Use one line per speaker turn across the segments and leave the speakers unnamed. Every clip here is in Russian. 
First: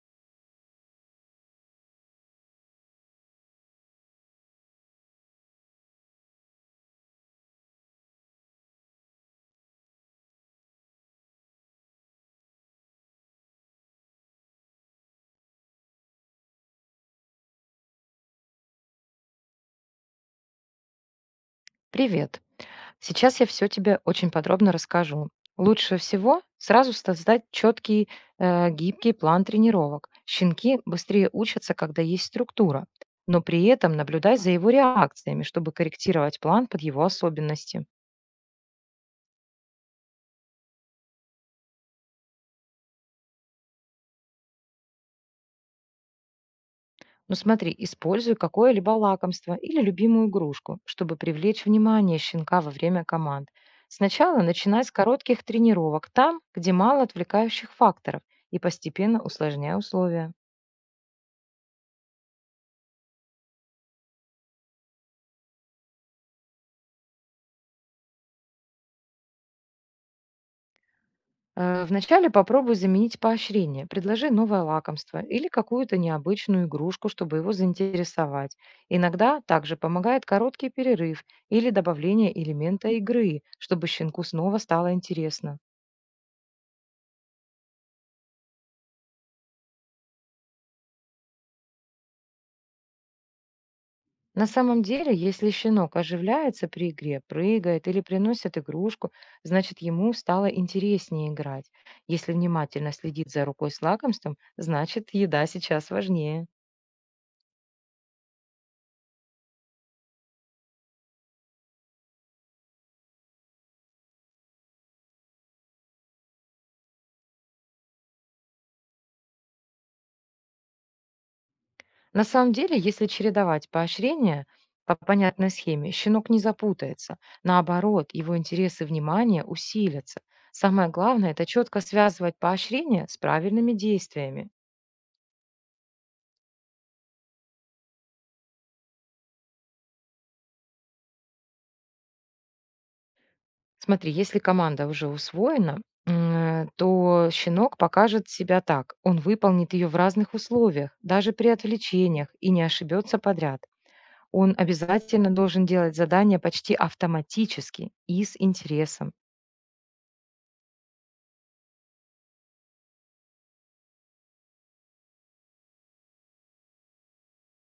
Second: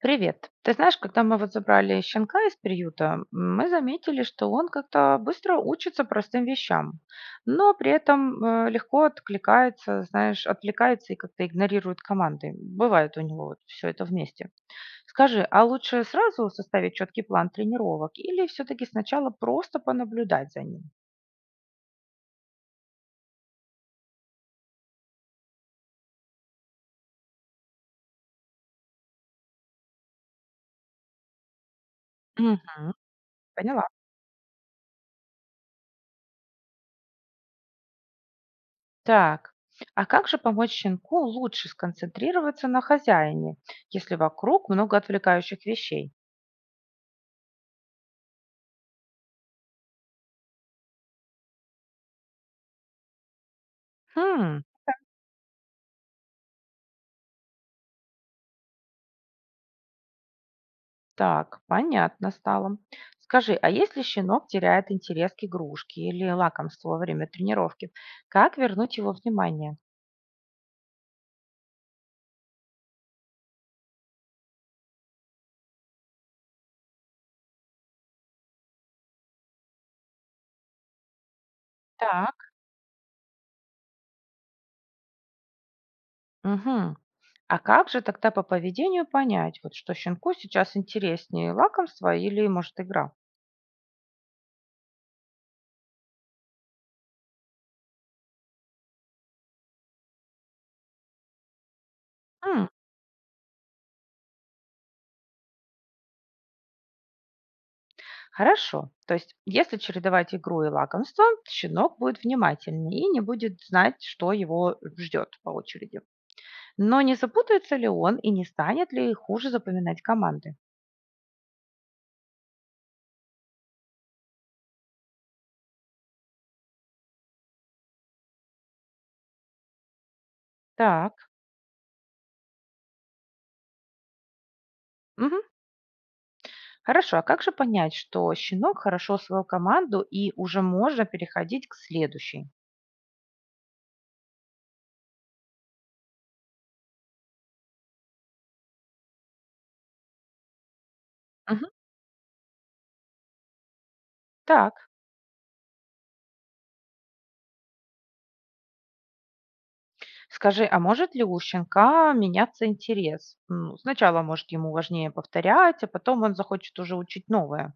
Привет. Ты знаешь, когда мы вот забрали щенка из приюта, мы заметили, что он как-то быстро учится простым вещам, но при этом легко откликается, знаешь, отвлекается и как-то игнорирует команды. Бывает у него вот все это вместе. Скажи, а лучше сразу составить четкий план тренировок или все-таки сначала просто понаблюдать за ним?
Привет. Сейчас я все тебе очень подробно расскажу. Лучше всего сразу создать четкий, гибкий план тренировок. Щенки быстрее учатся, когда есть структура,
Мгм.
но при
Поняла.
этом наблюдай за его реакциями, чтобы корректировать план под его особенности.
Так. А как же помочь щенку лучше сконцентрироваться на хозяине, если вокруг много отвлекающих вещей?
Ну смотри, используй какое-либо лакомство или любимую игрушку, чтобы привлечь внимание щенка во время команд. Сначала
Хм,
начинай с коротких тренировок там, где мало отвлекающих факторов, и постепенно усложняй условия.
так, понятно стало. Скажи, а если щенок теряет интерес к игрушке или лакомству во время тренировки, как вернуть его внимание?
Вначале попробуй заменить поощрение. Предложи новое лакомство или какую-то необычную игрушку, чтобы его заинтересовать. Иногда также помогает короткий перерыв или добавление
Так,
элемента игры, чтобы щенку снова стало интересно.
угу. А как же тогда по поведению понять, вот что щенку сейчас интереснее лакомство или, может, игра?
На самом деле, если щенок оживляется при игре, прыгает или приносит игрушку, значит ему стало интереснее играть. Если
М.
внимательно следит за рукой с лакомством, значит еда сейчас важнее.
Хорошо. То есть, если чередовать игру и лакомство, щенок будет внимательнее и не будет знать, что его ждет по очереди. Но не запутается ли он и не станет ли хуже запоминать команды?
На самом деле, если чередовать поощрения по понятной схеме, щенок не запутается. Наоборот, его интересы и внимание усилятся. Самое
Так.
главное — это четко связывать поощрение с правильными действиями.
Мгм. Хорошо. А как же понять, что щенок хорошо освоил команду и уже можно переходить к следующей?
Смотри, если команда уже усвоена, то щенок покажет себя так. Он выполнит ее в разных условиях, даже при
Мгм.
отвлечениях, и не ошибется подряд. Он
Так.
обязательно должен делать задания почти автоматически и с интересом.
Скажи, а может ли у щенка меняться интерес? Сначала, может, ему важнее повторять, а потом он захочет уже учить новое.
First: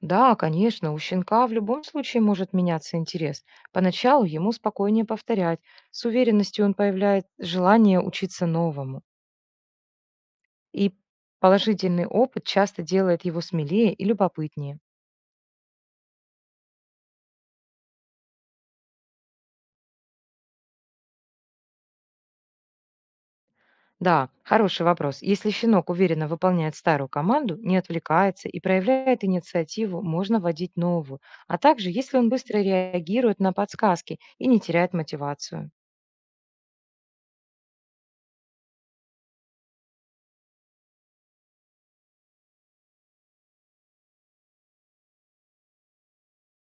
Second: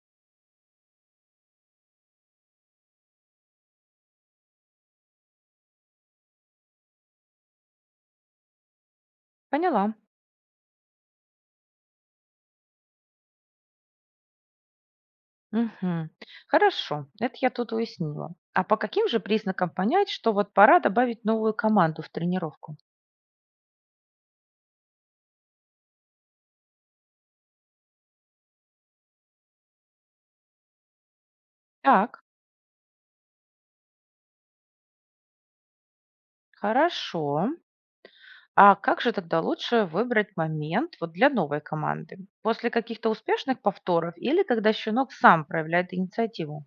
Да, конечно, у щенка в любом случае может меняться интерес. Поначалу ему спокойнее повторять. С уверенностью он появляет желание учиться новому.
Поняла.
И положительный опыт часто делает его смелее и любопытнее.
Мгм. Хорошо. Это я тут уяснила. А по каким же признакам понять, что вот пора добавить новую команду в тренировку?
Да, хороший вопрос. Если щенок уверенно выполняет старую команду, не отвлекается и проявляет инициативу, можно вводить новую. А также, если
Так.
он быстро реагирует на подсказки и не теряет мотивацию.
Хорошо. А как же тогда лучше выбрать момент вот для новой команды? После каких-то успешных повторов или когда щенок сам проявляет инициативу?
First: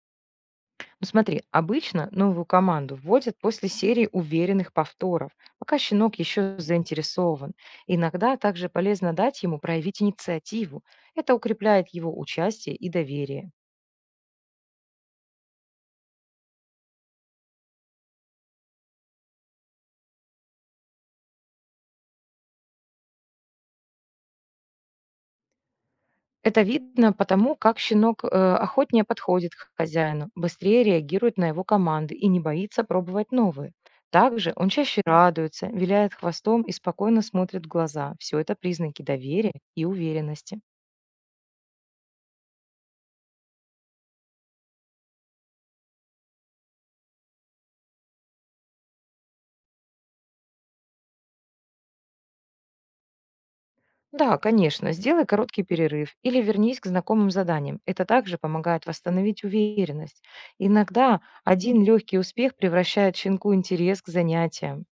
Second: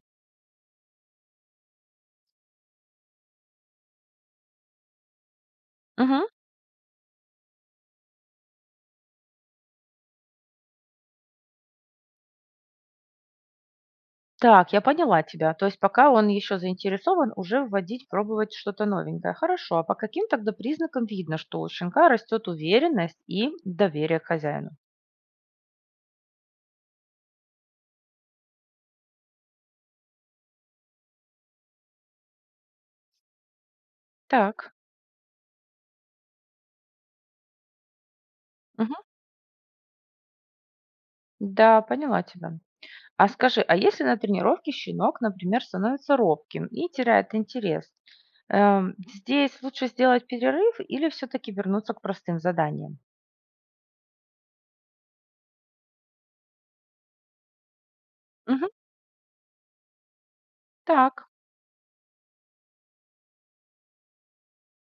Ну смотри, обычно новую команду вводят после серии уверенных повторов, пока щенок
Мгм.
еще заинтересован. Иногда также полезно дать ему проявить инициативу. Это укрепляет его участие и доверие.
Так, я поняла тебя. То есть пока он еще заинтересован, уже вводить, пробовать что-то новенькое. Хорошо, а по каким тогда признакам видно, что у щенка растет уверенность и доверие к хозяину?
Это видно потому, как щенок охотнее подходит к хозяину, быстрее реагирует на его команды и не боится пробовать новые. Также он
Так.
чаще радуется, виляет хвостом и спокойно смотрит в глаза. Все это
Мгм.
признаки доверия и уверенности.
Да, поняла тебя. А скажи, а если на тренировке щенок, например, становится робким и теряет интерес, здесь лучше сделать перерыв или все-таки вернуться к простым заданиям?
Да, конечно, сделай короткий перерыв или вернись к знакомым заданиям. Это также
Мгм.
помогает восстановить уверенность. Иногда
Так,
один легкий успех превращает щенку интерес к занятиям.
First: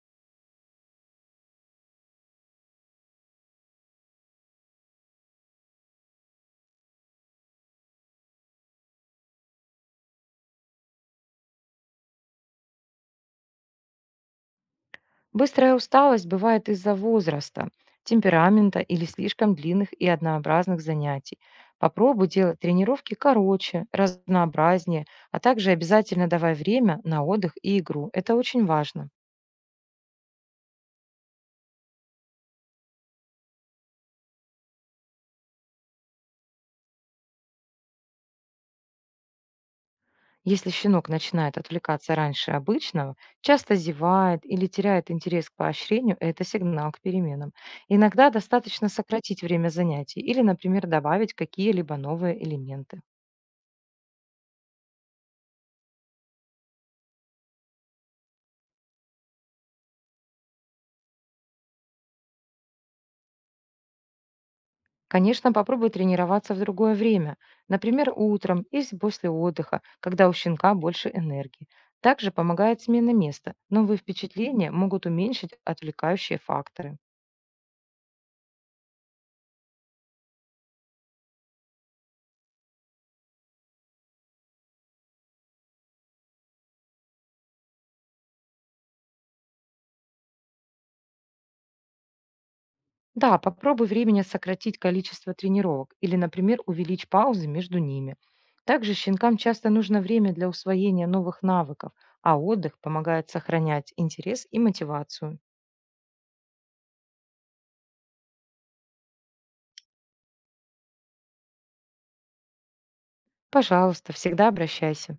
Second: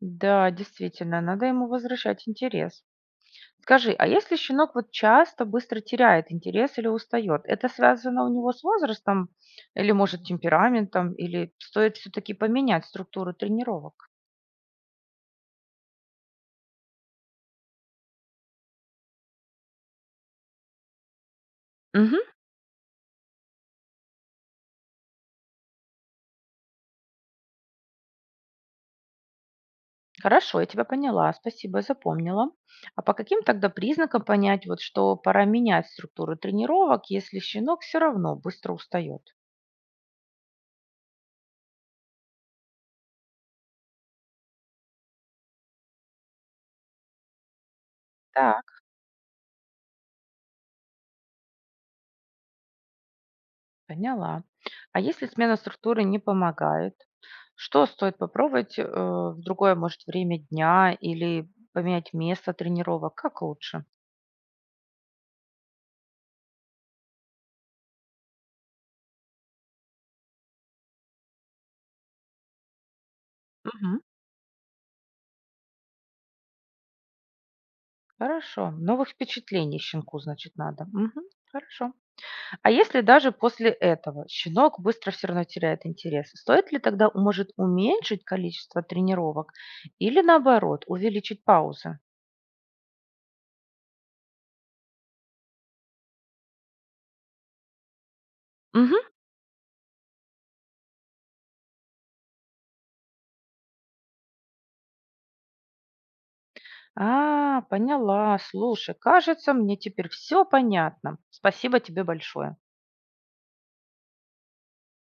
да, действительно, надо ему возвращать интерес. Скажи, а если щенок вот часто быстро теряет интерес или устает, это связано у него с возрастом или, может, темпераментом, или стоит все-таки поменять структуру тренировок?
Быстрая усталость бывает из-за возраста, темперамента или слишком длинных и однообразных занятий.
Мгм.
Попробуй делать тренировки короче, разнообразнее, а также обязательно давай время на отдых и игру. Это очень важно.
Хорошо, я тебя поняла, спасибо, я запомнила. А по каким тогда признакам понять, вот, что пора менять структуру тренировок, если щенок все равно быстро устает?
Если щенок начинает отвлекаться раньше обычного, часто зевает или теряет интерес к поощрению, это сигнал к переменам. Иногда
Так,
достаточно сократить время занятий или, например, добавить какие-либо новые элементы.
поняла. А если смена структуры не помогает, что стоит попробовать в другое, может, время дня или поменять место тренировок? Как лучше?
Конечно, попробуй тренироваться в другое время, например, утром или после отдыха, когда у щенка больше энергии. Также помогает смена места.
Мгм.
Новые впечатления могут уменьшить отвлекающие факторы.
Хорошо. Новых впечатлений щенку, значит, надо. Мгм. Хорошо. А если даже после этого щенок быстро все равно теряет интерес, стоит ли тогда, может, уменьшить количество тренировок или наоборот, увеличить паузы?
Да, попробуй временно сократить количество тренировок или, например, увеличь паузы между ними. Также
Мгм.
щенкам часто нужно время для усвоения новых навыков, а отдых помогает сохранять интерес и мотивацию.
А, поняла. Слушай, кажется, мне теперь все понятно. Спасибо тебе большое.
Пожалуйста, всегда обращайся.